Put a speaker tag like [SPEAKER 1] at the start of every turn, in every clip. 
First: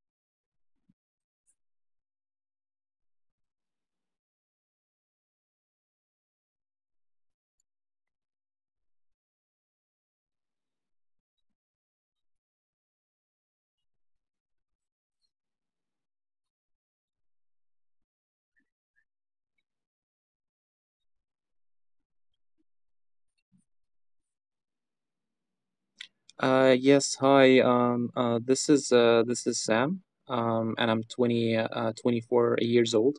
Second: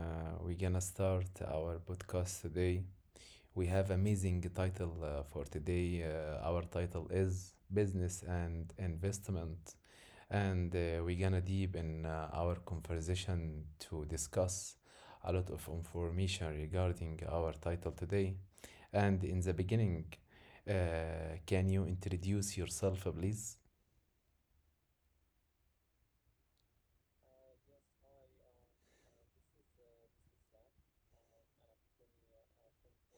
[SPEAKER 1] we're gonna start our podcast today. We have amazing title for today. Our title is Business and Investment, and we're gonna deep in our conversation to discuss a lot of information regarding our title today. And in the beginning, uh, can you introduce yourself, please?
[SPEAKER 2] Yes, hi. This is Sam. And I'm 24 years old.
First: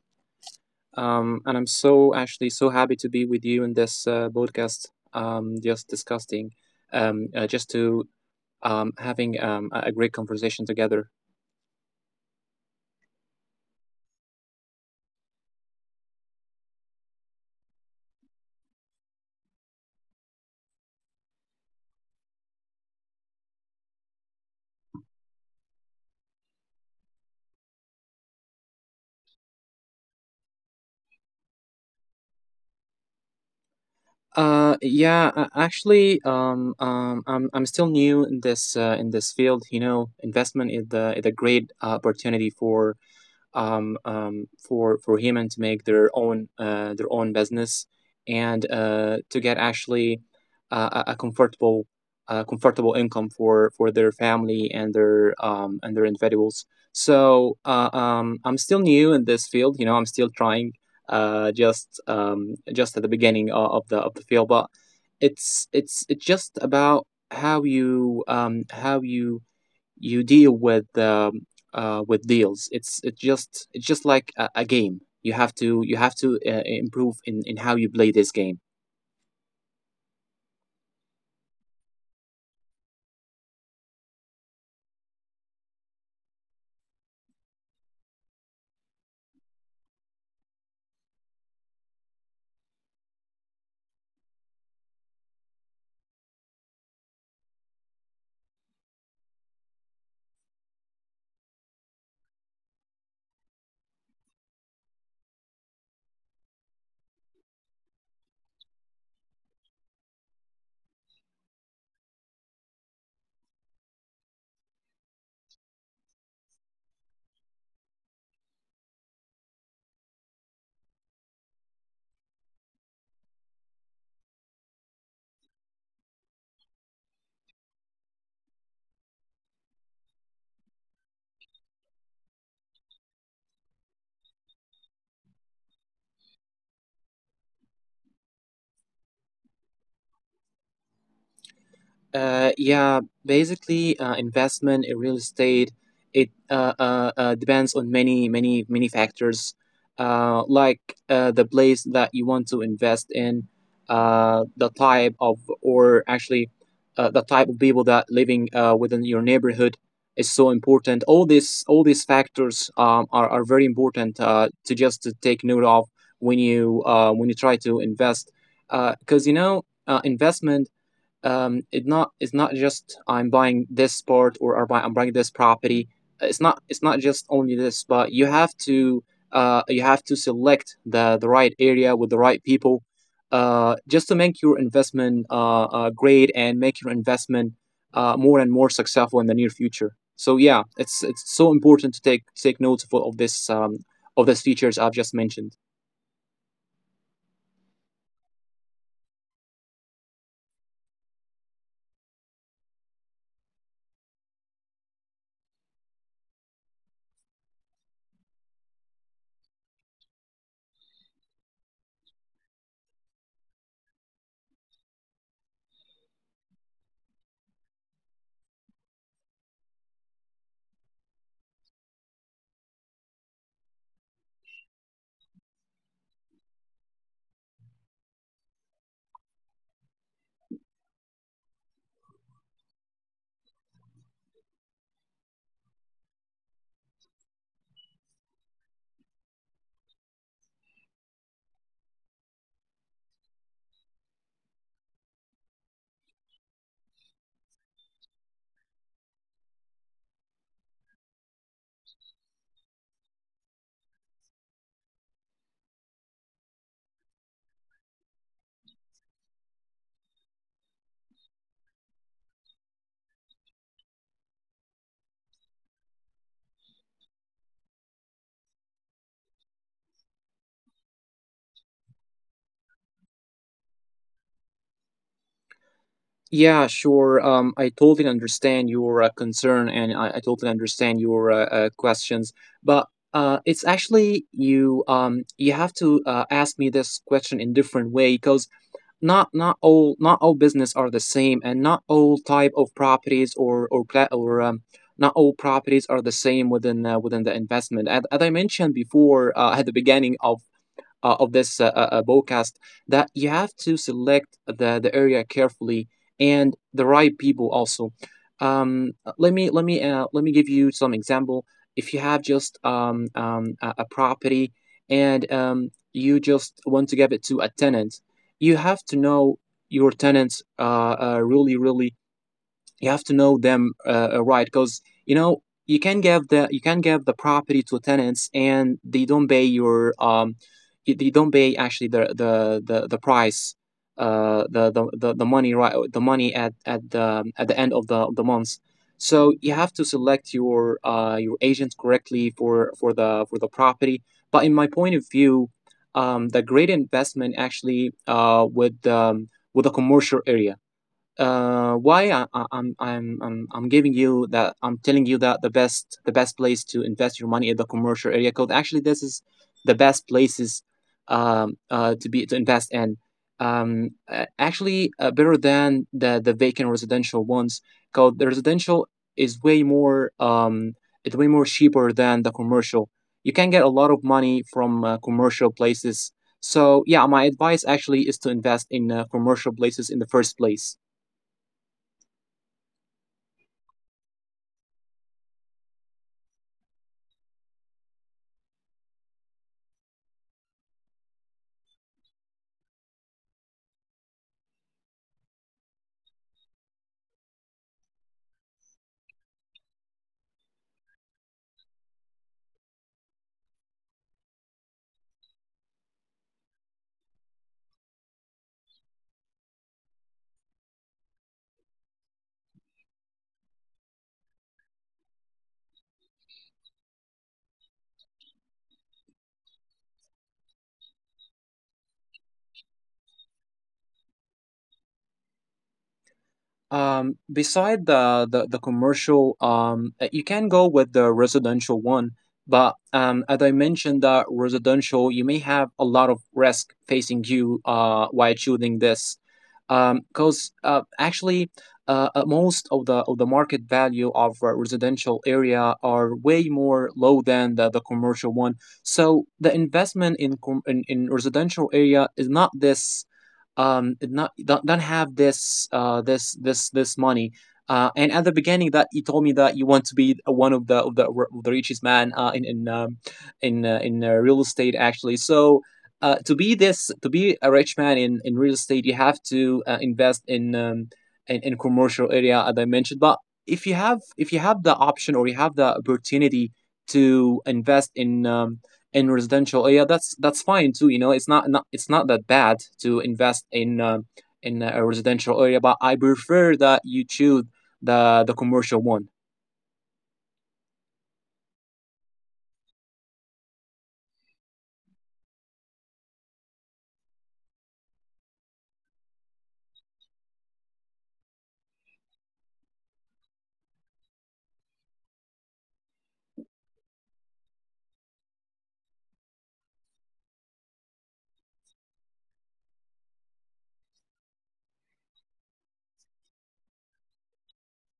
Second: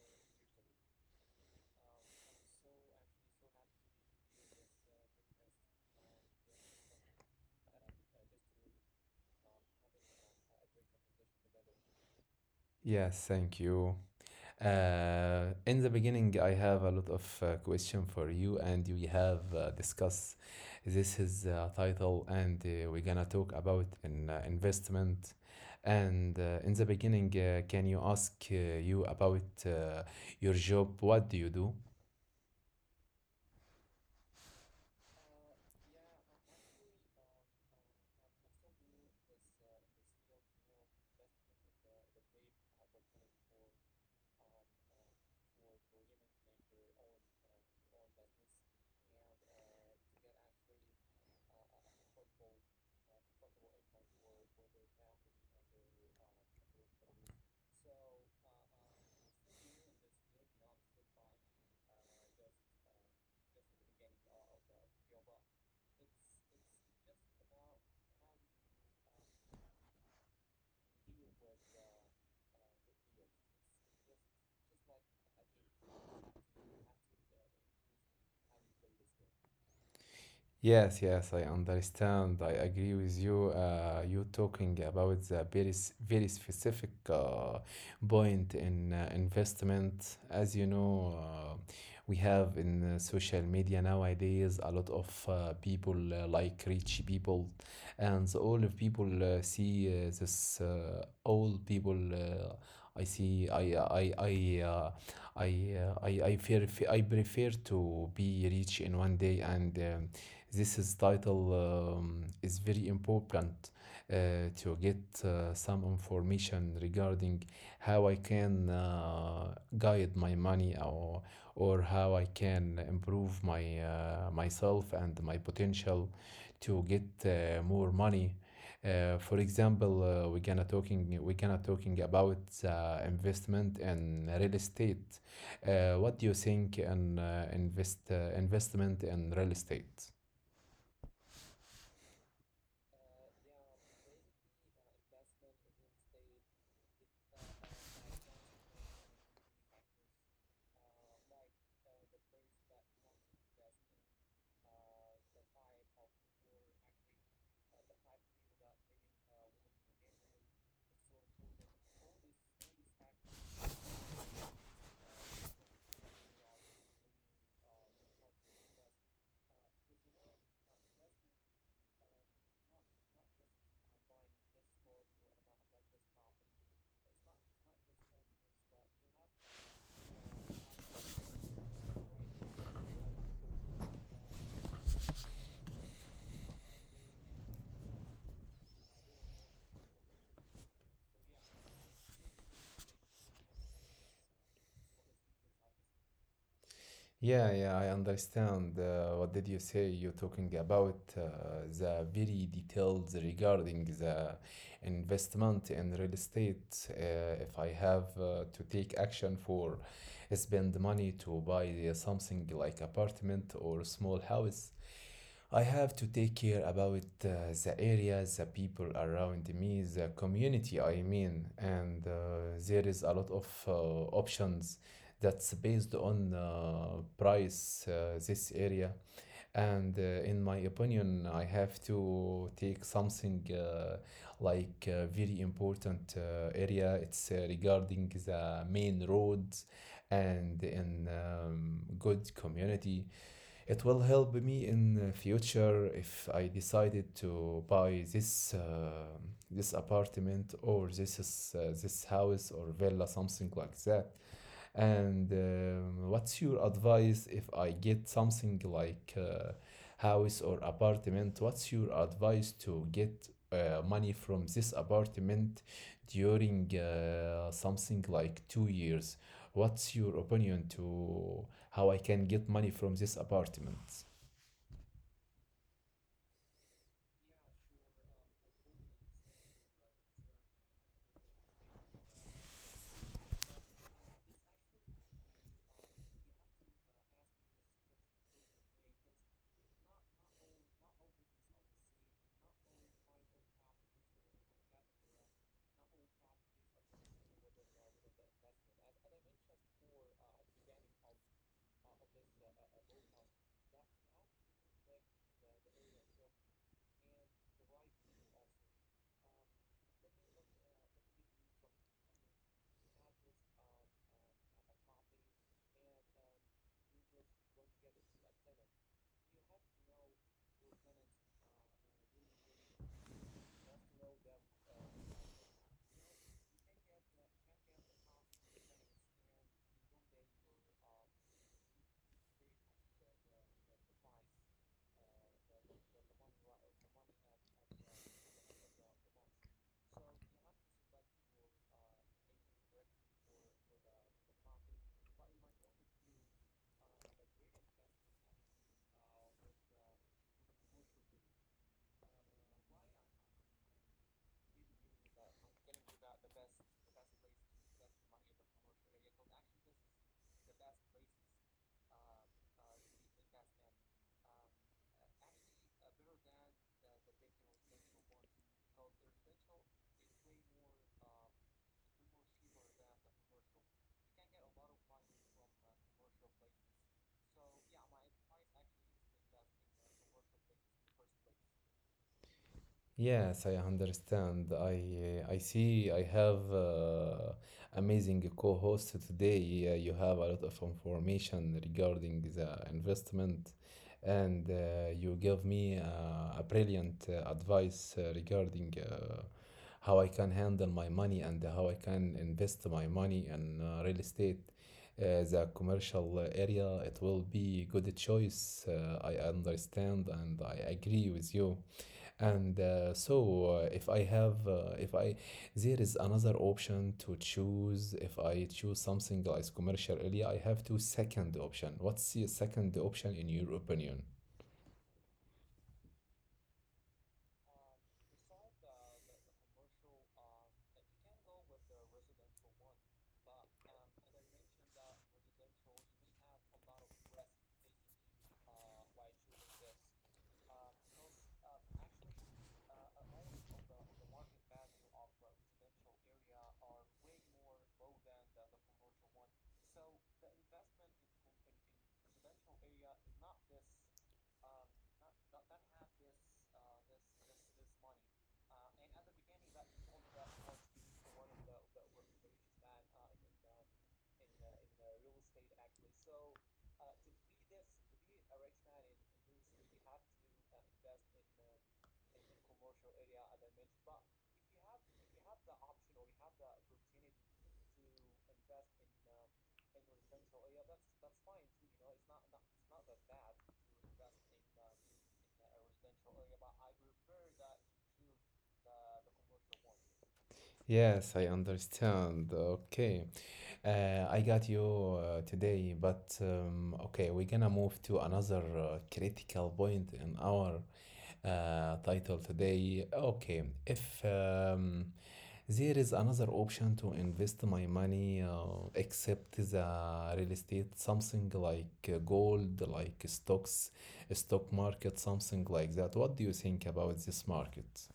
[SPEAKER 2] And I'm so actually so happy to be with you in this podcast. Just discussing, just to Having a great conversation together.
[SPEAKER 1] Yes, thank you. In the beginning, I have a lot of question for you, and we have discussed this is title, and we're gonna talk about an investment. And in the beginning, can you ask you about your job? What do you do?
[SPEAKER 2] I'm still new in this field. You know, investment is the is a great opportunity for for women to make their own business and to get actually a comfortable comfortable income for their family and their individuals. So I'm still new in this field. You know, I'm still trying. Just at the beginning of the field, but it's just about how you you deal with deals. It's just like a game. You have to improve in how you play this game.
[SPEAKER 1] Yes, yes, I understand. I agree with you. You talking about the very specific point in investment. As you know, we have in social media nowadays a lot of people like rich people, and so all of people see this old people. I see. I uh, I prefer to be rich in one day and. This is title is very important to get some information regarding how I can guide my money or how I can improve my myself and my potential to get more money. For example, we're gonna talking about investment in real estate. What do you think in investment in real estate?
[SPEAKER 2] Yeah, basically, investment in real estate it depends on many factors, like the place that you want to invest in, uh, the type of or actually the type of people that living within your neighborhood is so important. All these factors are very important to take note of when you try to invest, because you know investment it not it's not just I'm buying this part, or I'm buying this property. It's not just only this, but you have to select the right area with the right people, just to make your investment great and make your investment more and more successful in the near future. So yeah, it's so important to take notes of this of these features I've just mentioned.
[SPEAKER 1] Yeah, yeah, I understand. What did you say? You're talking about the very details regarding the investment in real estate. If I have to take action for spend money to buy something like apartment or small house, I have to take care about the area, the people around me, the community, I mean, and there is a lot of options that's based on price, this area. And in my opinion, I have to take something like a very important area. It's regarding the main roads and in good community, it will help me in the future if I decided to buy this apartment or this house or villa, something like that. And what's your advice if I get something like house or apartment? What's your advice to get money from this apartment during something like 2 years? What's your opinion to how I can get money from this apartment?
[SPEAKER 2] Yeah, sure. I totally understand your concern, and I totally understand your questions. But it's actually you you have to ask me this question in different way, because not all business are the same, and not all type of properties or not all properties are the same within within the investment. And as I mentioned before, at the beginning of this podcast, that you have to select the area carefully and the right people also. Let me let me give you some example. If you have just a property, and you just want to give it to a tenant, you have to know your tenants really you have to know them right, because you know you can give the you can give the property to tenants and they don't pay your they don't pay actually the price the, the money, right, the money at at the end of the month. So you have to select your agent correctly for for the property. But in my point of view, the great investment actually with the commercial area. Why I'm giving you that, I'm telling you that the best place to invest your money is the commercial area code. Actually, this is the best places, to be to invest in. Actually, better than the vacant residential ones. Cause the residential is way more cheaper than the commercial. You can get a lot of money from commercial places. So yeah, my advice actually is to invest in commercial places in the first place.
[SPEAKER 1] Yes, I understand. I see I have amazing co-host today. You have a lot of information regarding the investment, and you give me a brilliant advice regarding how I can handle my money and how I can invest my money in real estate. The commercial area, it will be good choice. I understand and I agree with you, and if I have if I there is another option to choose. If I choose something like commercial area, I have two second option. What's the second option in your opinion?
[SPEAKER 2] Beside the commercial, you can go with the residential one, but as I mentioned, the residential you may have a lot of risk facing you while choosing this. Because most of the market value of a residential area are way more low than the commercial one. So the investment in residential area is not this, not don't, don't have this this money. And at the beginning that you told me that you want to be one of the of the richest man in in real estate actually. So to be this to be a rich man in real estate, you have to invest in in commercial area as I mentioned. But if you have the option, or you have the opportunity to invest in residential, oh yeah, that's fine too. You know, it's not, not it's not that bad to invest in a residential area, but I prefer that you choose the commercial one.
[SPEAKER 1] Yes, I understand. Okay. I got you today, but okay, we're gonna move to another critical point in our title today. Okay, if there is another option to invest my money except the real estate, something like gold, like stocks, stock market, something like that, what do you think about this market?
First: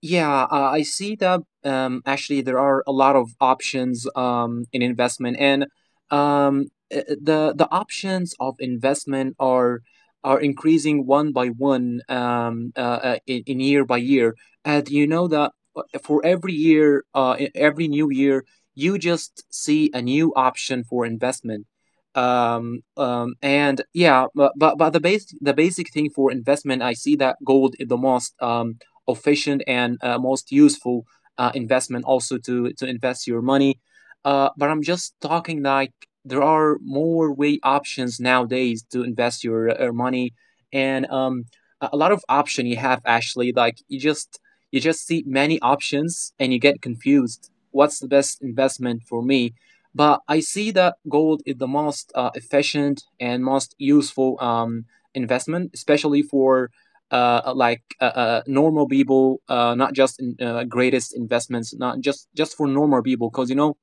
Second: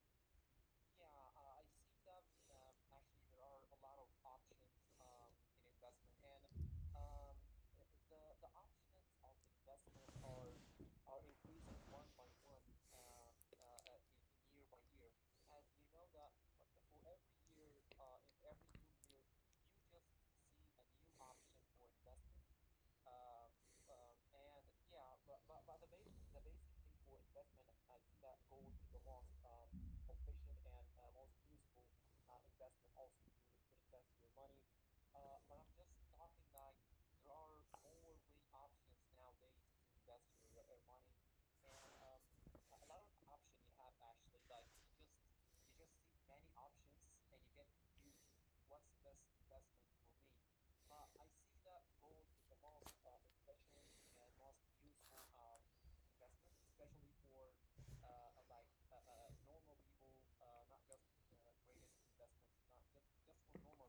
[SPEAKER 2] Yeah, I see that actually there are a lot of options in investment, and um, the options of investment are increasing one by one in year by year. And you know that for every year, every new year, you just see a new option for investment. And yeah, but the base the basic thing for investment, I see that gold is the most efficient and most useful investment, also to invest your money. But I'm just talking like there are more way options nowadays to invest your money, and a lot of option you have actually. Like you just see many options and you get confused. What's the best investment for me? But I see that gold is the most efficient and most useful investment, especially for normal people, not just in, greatest investments, not just for normal people, because you know,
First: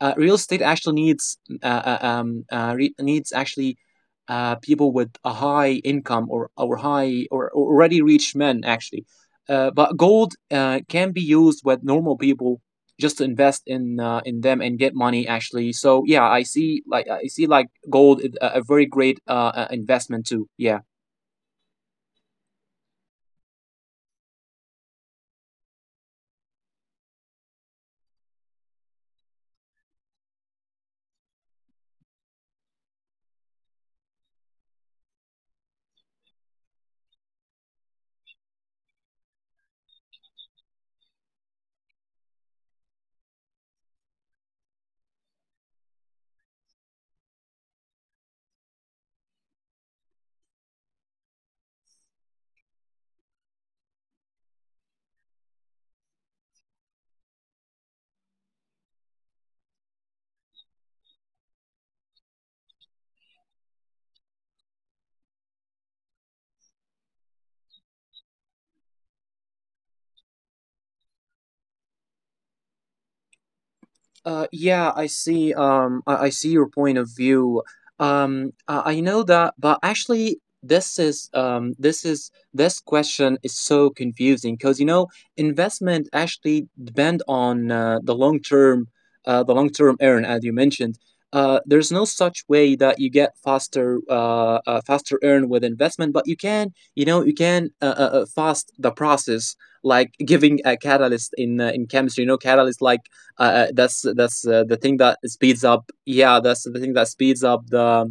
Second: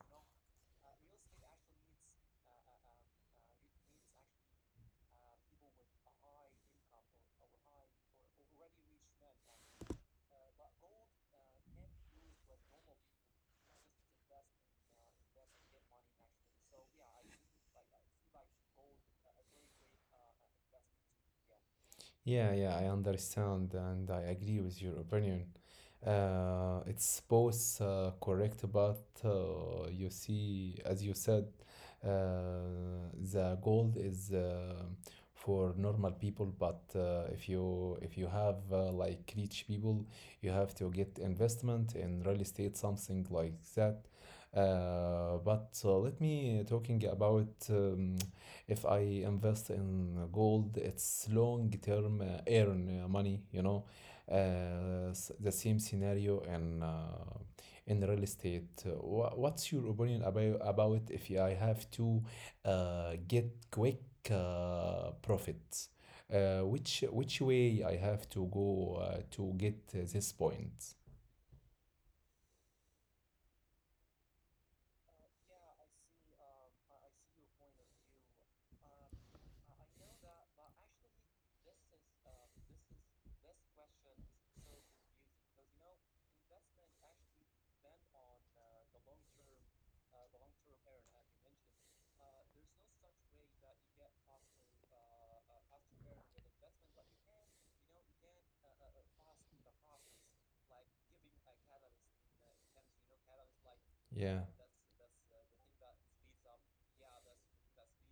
[SPEAKER 2] real estate actually needs needs actually people with a high income, or or already rich men actually. But gold can be used with normal people just to invest in, in them and get money actually. So yeah, I see like gold is a very great investment too. Yeah.
[SPEAKER 1] Yeah, yeah, I understand and I agree with your opinion. It's both correct, but you see, as you said, the gold is for normal people, but if you have like rich people, you have to get investment in real estate, something like that. But let me talking about if I invest in gold, it's long term earn money. The same scenario in real estate. What's your opinion about if I have to get quick profits? Which way I have to go to get this point?
[SPEAKER 2] Yeah, I see. I see your point of view. I know that, but actually, this is this question is so confusing, because you know investment actually depend on the long term earn, as you mentioned. There's no such way that you get faster, faster earn with investment, but you can, you know, you can fast the process, like giving a catalyst in chemistry. You know, catalyst like
[SPEAKER 1] Yeah.
[SPEAKER 2] that's the thing that speeds up, yeah, that's the thing that speeds up the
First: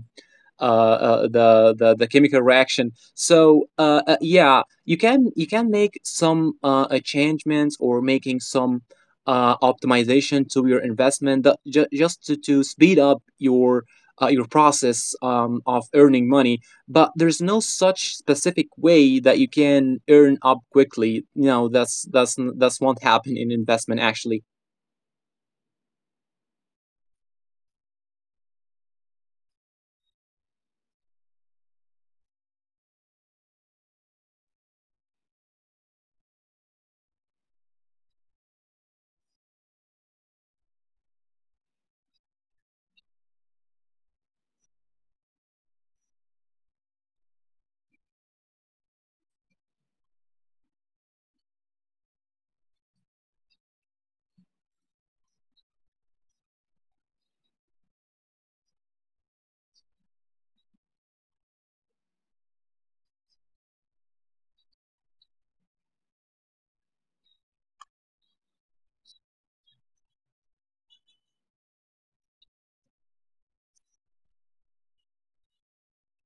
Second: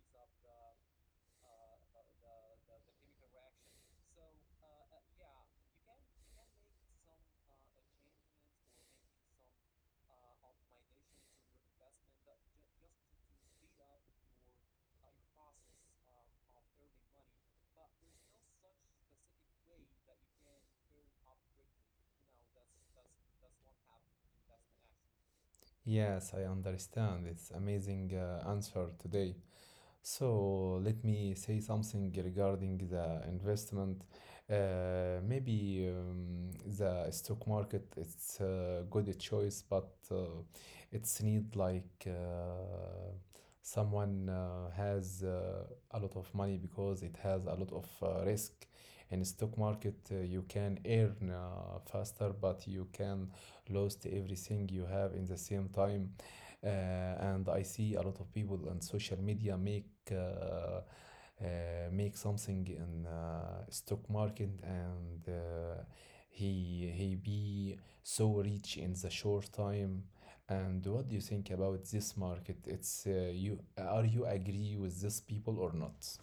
[SPEAKER 2] the chemical reaction. So yeah, you can make some changements, or making some optimization to your investment, that, ju- just to speed up your process of earning money. But there's no such specific way that you can earn up quickly. No, that's won't happen in investment actually.
[SPEAKER 1] Yes, I understand. It's amazing answer today. So let me say something regarding the investment. Maybe the stock market, it's a good choice, but it's need like someone has a lot of money because it has a lot of risk. In stock market, you can earn faster, but you can lose everything you have in the same time, uh, and I see a lot of people on social media make something in stock market, and he be so rich in the short time. And what do you think about this market? It's you are you agree with these people or not?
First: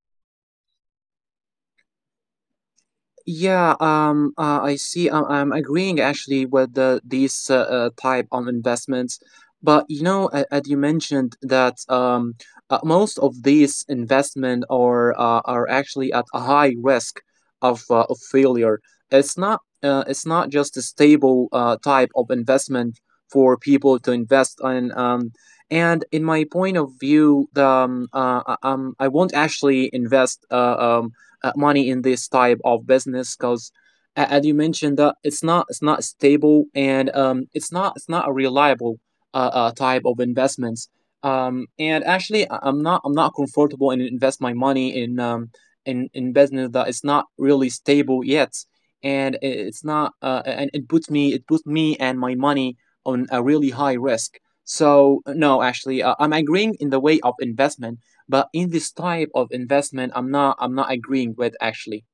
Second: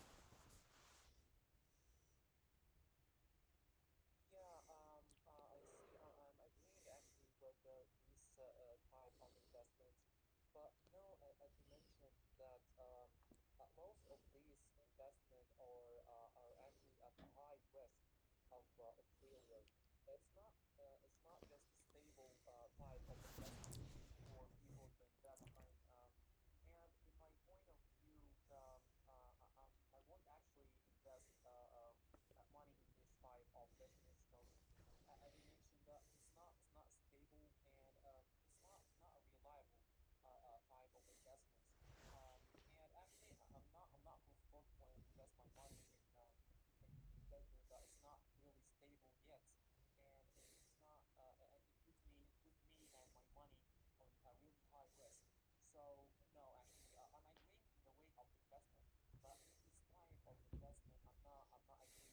[SPEAKER 2] Yeah, I see. I'm agreeing actually with these type of investments, but you know, as you mentioned that most of these investment are actually at a high risk of failure. It's not, it's not just a stable type of investment for people to invest in. And in my point of view, the I won't actually invest money in this type of business, because as you mentioned, that it's not stable, and it's not a reliable type of investments. And actually, I'm not comfortable in invest my money in business that is not really stable yet, and it's not, and it puts me, and my money on a really high risk. So no, actually, I'm agreeing in the way of investment, but in this type of investment, I'm not agreeing with actually.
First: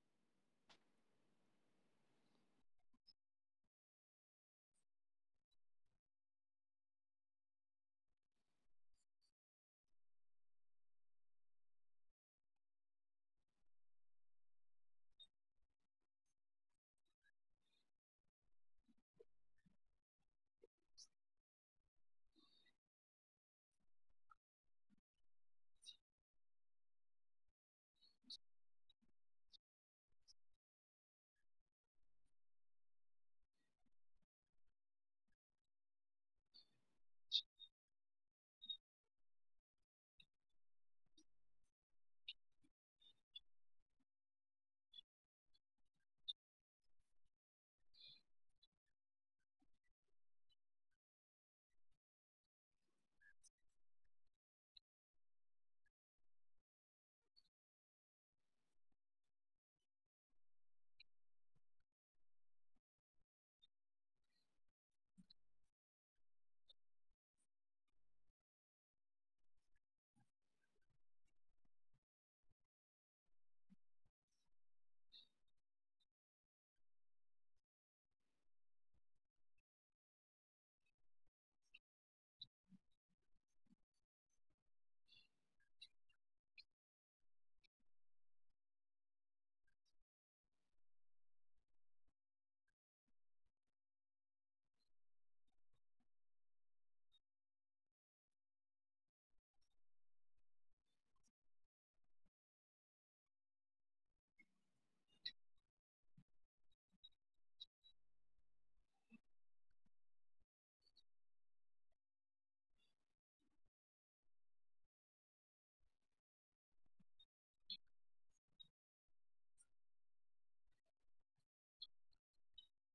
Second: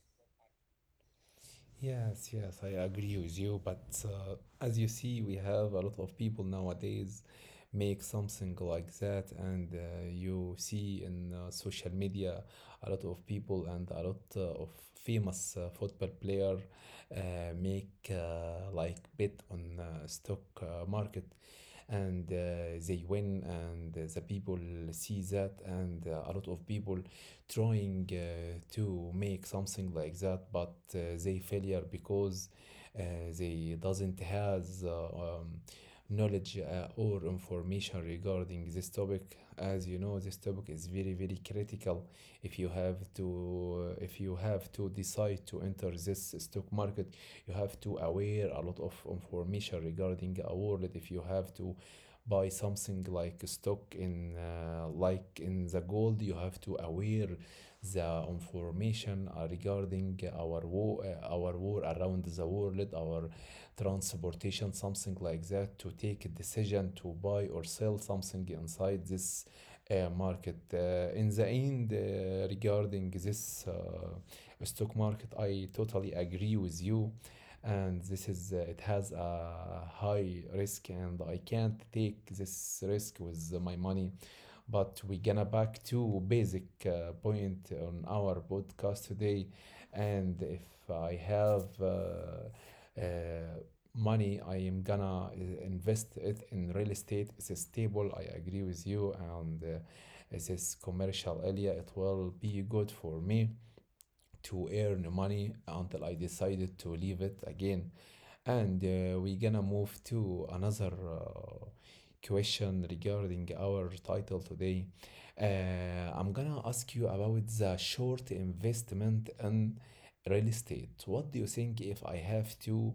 [SPEAKER 1] Yes, yes, I agree with you. But as you see, we have a lot of people nowadays make something like that, and you see in social media a lot of people, and a lot of famous football player make like bet on stock market, and they win and the people see that, and a lot of people trying to make something like that, but they failure because uh, they doesn't has knowledge or information regarding this topic. As you know, this topic is very, very critical. If you have to decide to enter this stock market, you have to aware a lot of information regarding a world. If you have to buy something like stock in like in the gold, you have to aware the information regarding our war around the world, our transportation, something like that, to take a decision to buy or sell something inside this market. In the end, regarding this stock market, I totally agree with you, and this is it has a high risk, and I can't take this risk with my money. But we're gonna back to basic point on our podcast today. And if I have uh, money, I am gonna invest it in real estate. It's stable. I agree with you, and this commercial area, it will be good for me to earn money until I decided to leave it again. And we gonna move to another question regarding our title today. I'm gonna ask you about the short investment in real estate. What do you think if I have to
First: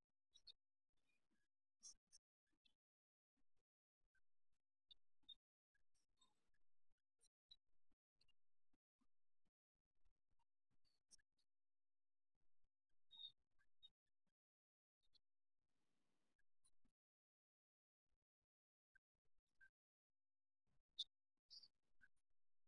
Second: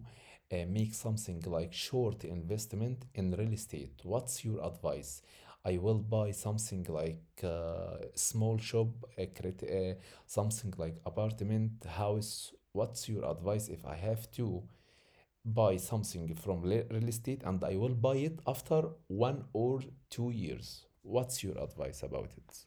[SPEAKER 1] make something like short investment in real estate? What's your advice? I will buy something like small shop, uh, crit- uh, something like apartment, house. What's your advice if I have to buy something from real estate, and I will buy it after 1 or 2 years? What's your advice about it?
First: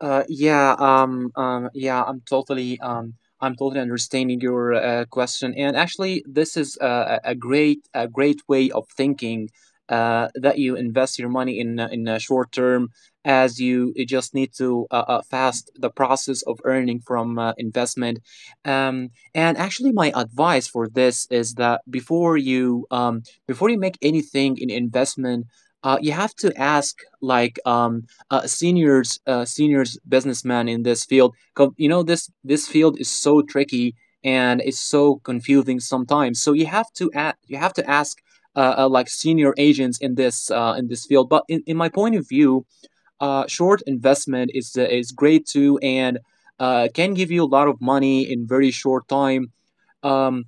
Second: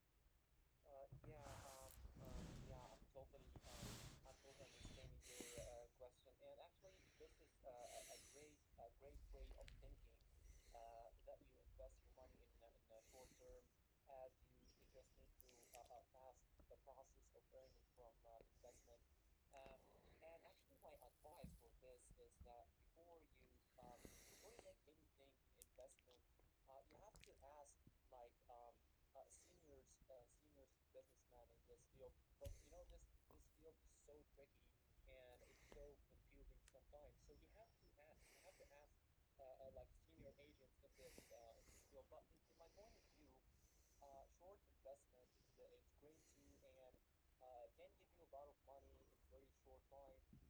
[SPEAKER 2] Yeah, I'm totally understanding your question, and actually, this is a great way of thinking. That you invest your money in short term, as you just need to fast the process of earning from investment. And actually, my advice for this is that before you make anything in investment, you have to ask, like, seniors businessman in this field. 'Cause, you know, this field is so tricky and it's so confusing sometimes, so you have to you have to ask like senior agents in this field. But in my point of view, short investment is great too, and can give you a lot of money in very short time. um,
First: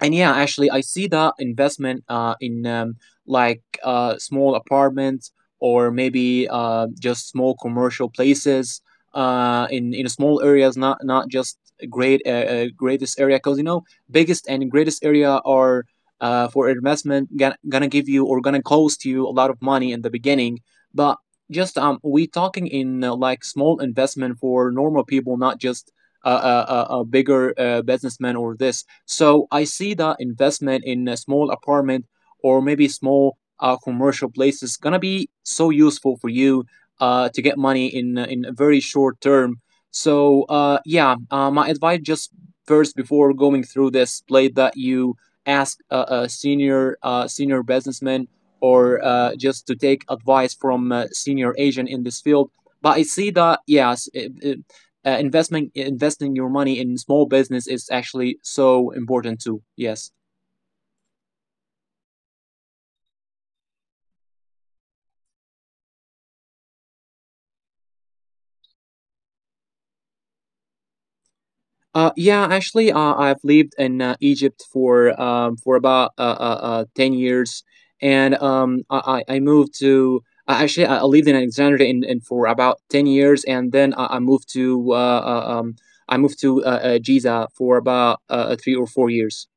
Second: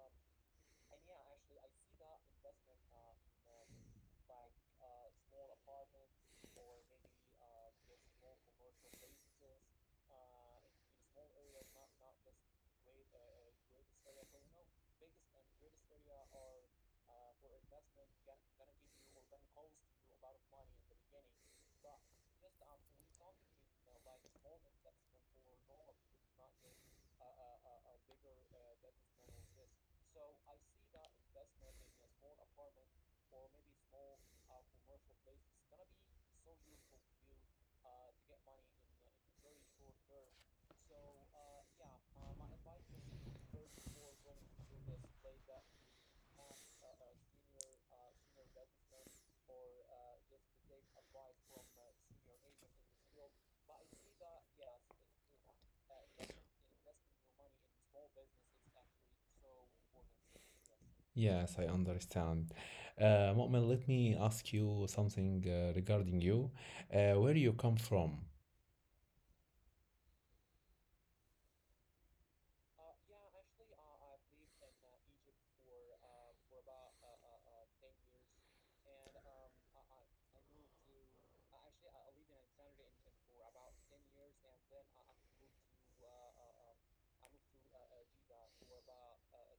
[SPEAKER 2] and yeah, actually I see that investment in, like, small apartments, or maybe just small commercial places, in small areas, not just great, greatest area, because you know biggest and greatest area are, for investment, gonna give you or gonna cost you a lot of money in the beginning. But just, we talking in, like, small investment for normal people, not just a bigger businessman or this. So I see the investment in a small apartment or maybe small commercial place is gonna be so useful for you to get money in a very short term. So my advice, just first before going through this plate, that you ask a senior senior businessman, or just to take advice from a senior agent in this field. But I see that yes, investment, investing your money in small business is actually so important too. Yes.
[SPEAKER 1] Yes, I understand. Mu'min, let me ask you something regarding you. Where you come from?
[SPEAKER 2] Yeah, actually, I've lived in Egypt for about 10 years, and I moved to actually I lived in Alexandria in for about 10 years, and then I moved to uh, um, I moved to Giza for about three or four years.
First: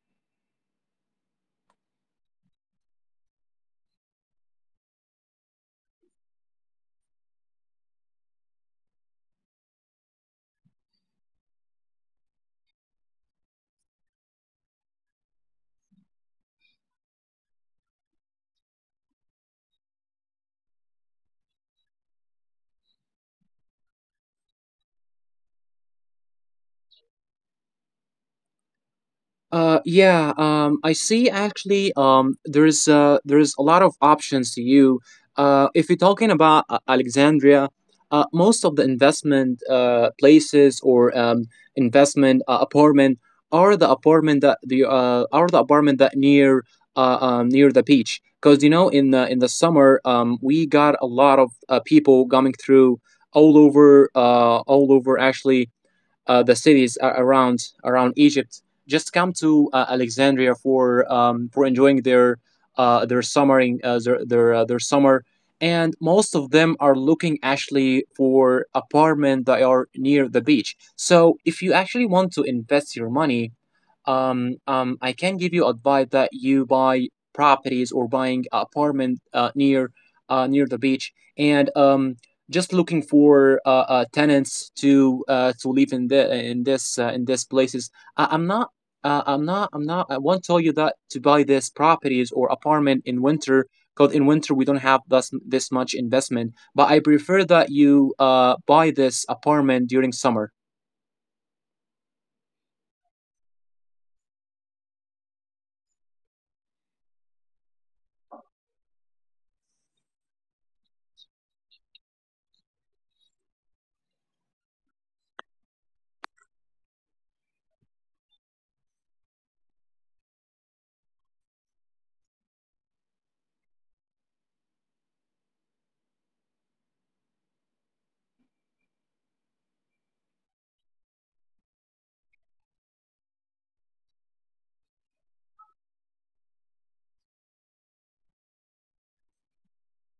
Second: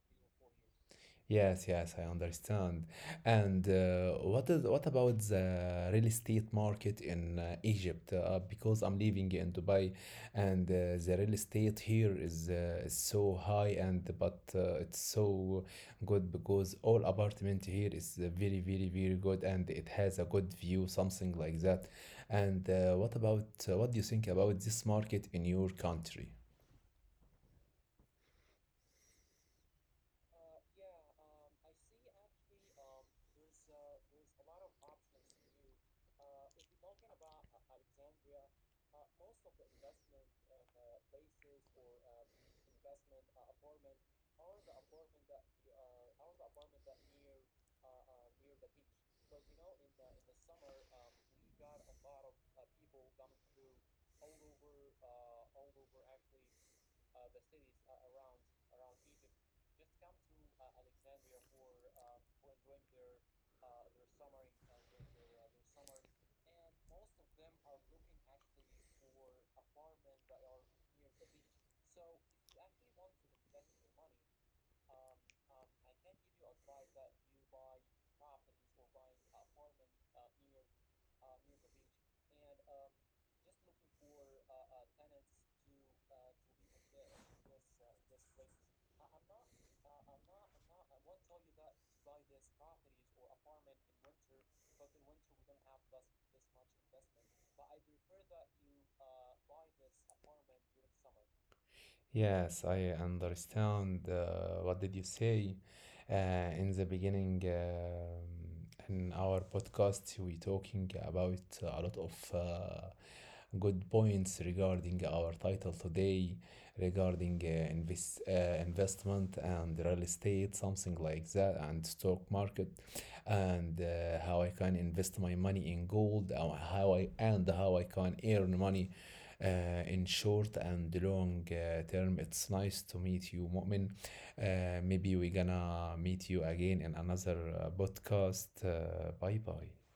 [SPEAKER 1] Yes, yes, I understand. And what about the real estate market in Egypt? Because I'm living in Dubai, and the real estate here is so high, and but it's so good because all apartment here is very, very, very good, and it has a good view, something like that. And what do you think about this market in your country?
[SPEAKER 2] Yeah, I see actually, there's a lot of options to you. If you're talking about Alexandria, most of the investment places, or investment apartment, are the apartment that the are the apartment that near near the beach. Because you know, in the summer, we got a lot of people coming through all over, all over actually, the cities around Egypt, just come to Alexandria for enjoying their their summer. And most of them are looking actually for apartment that are near the beach. So if you actually want to invest your money, I can give you advice that you buy properties or buying apartment near near the beach, and just looking for tenants to live in the in this places. I, I'm not. I'm not. I'm not. I won't tell you that to buy this properties or apartment in winter, because in winter we don't have this much investment. But I prefer that you buy this apartment during summer.
[SPEAKER 1] Yes, I understand what did you say uh, in the beginning, in our podcast we talking about a lot of good points regarding our title today, regarding investment and real estate, something like that, and stock market, and how I can invest my money in gold, and how I can earn money in short and long term. It's nice to meet you, Mu'min. Maybe we're gonna meet you again in another podcast. Bye bye.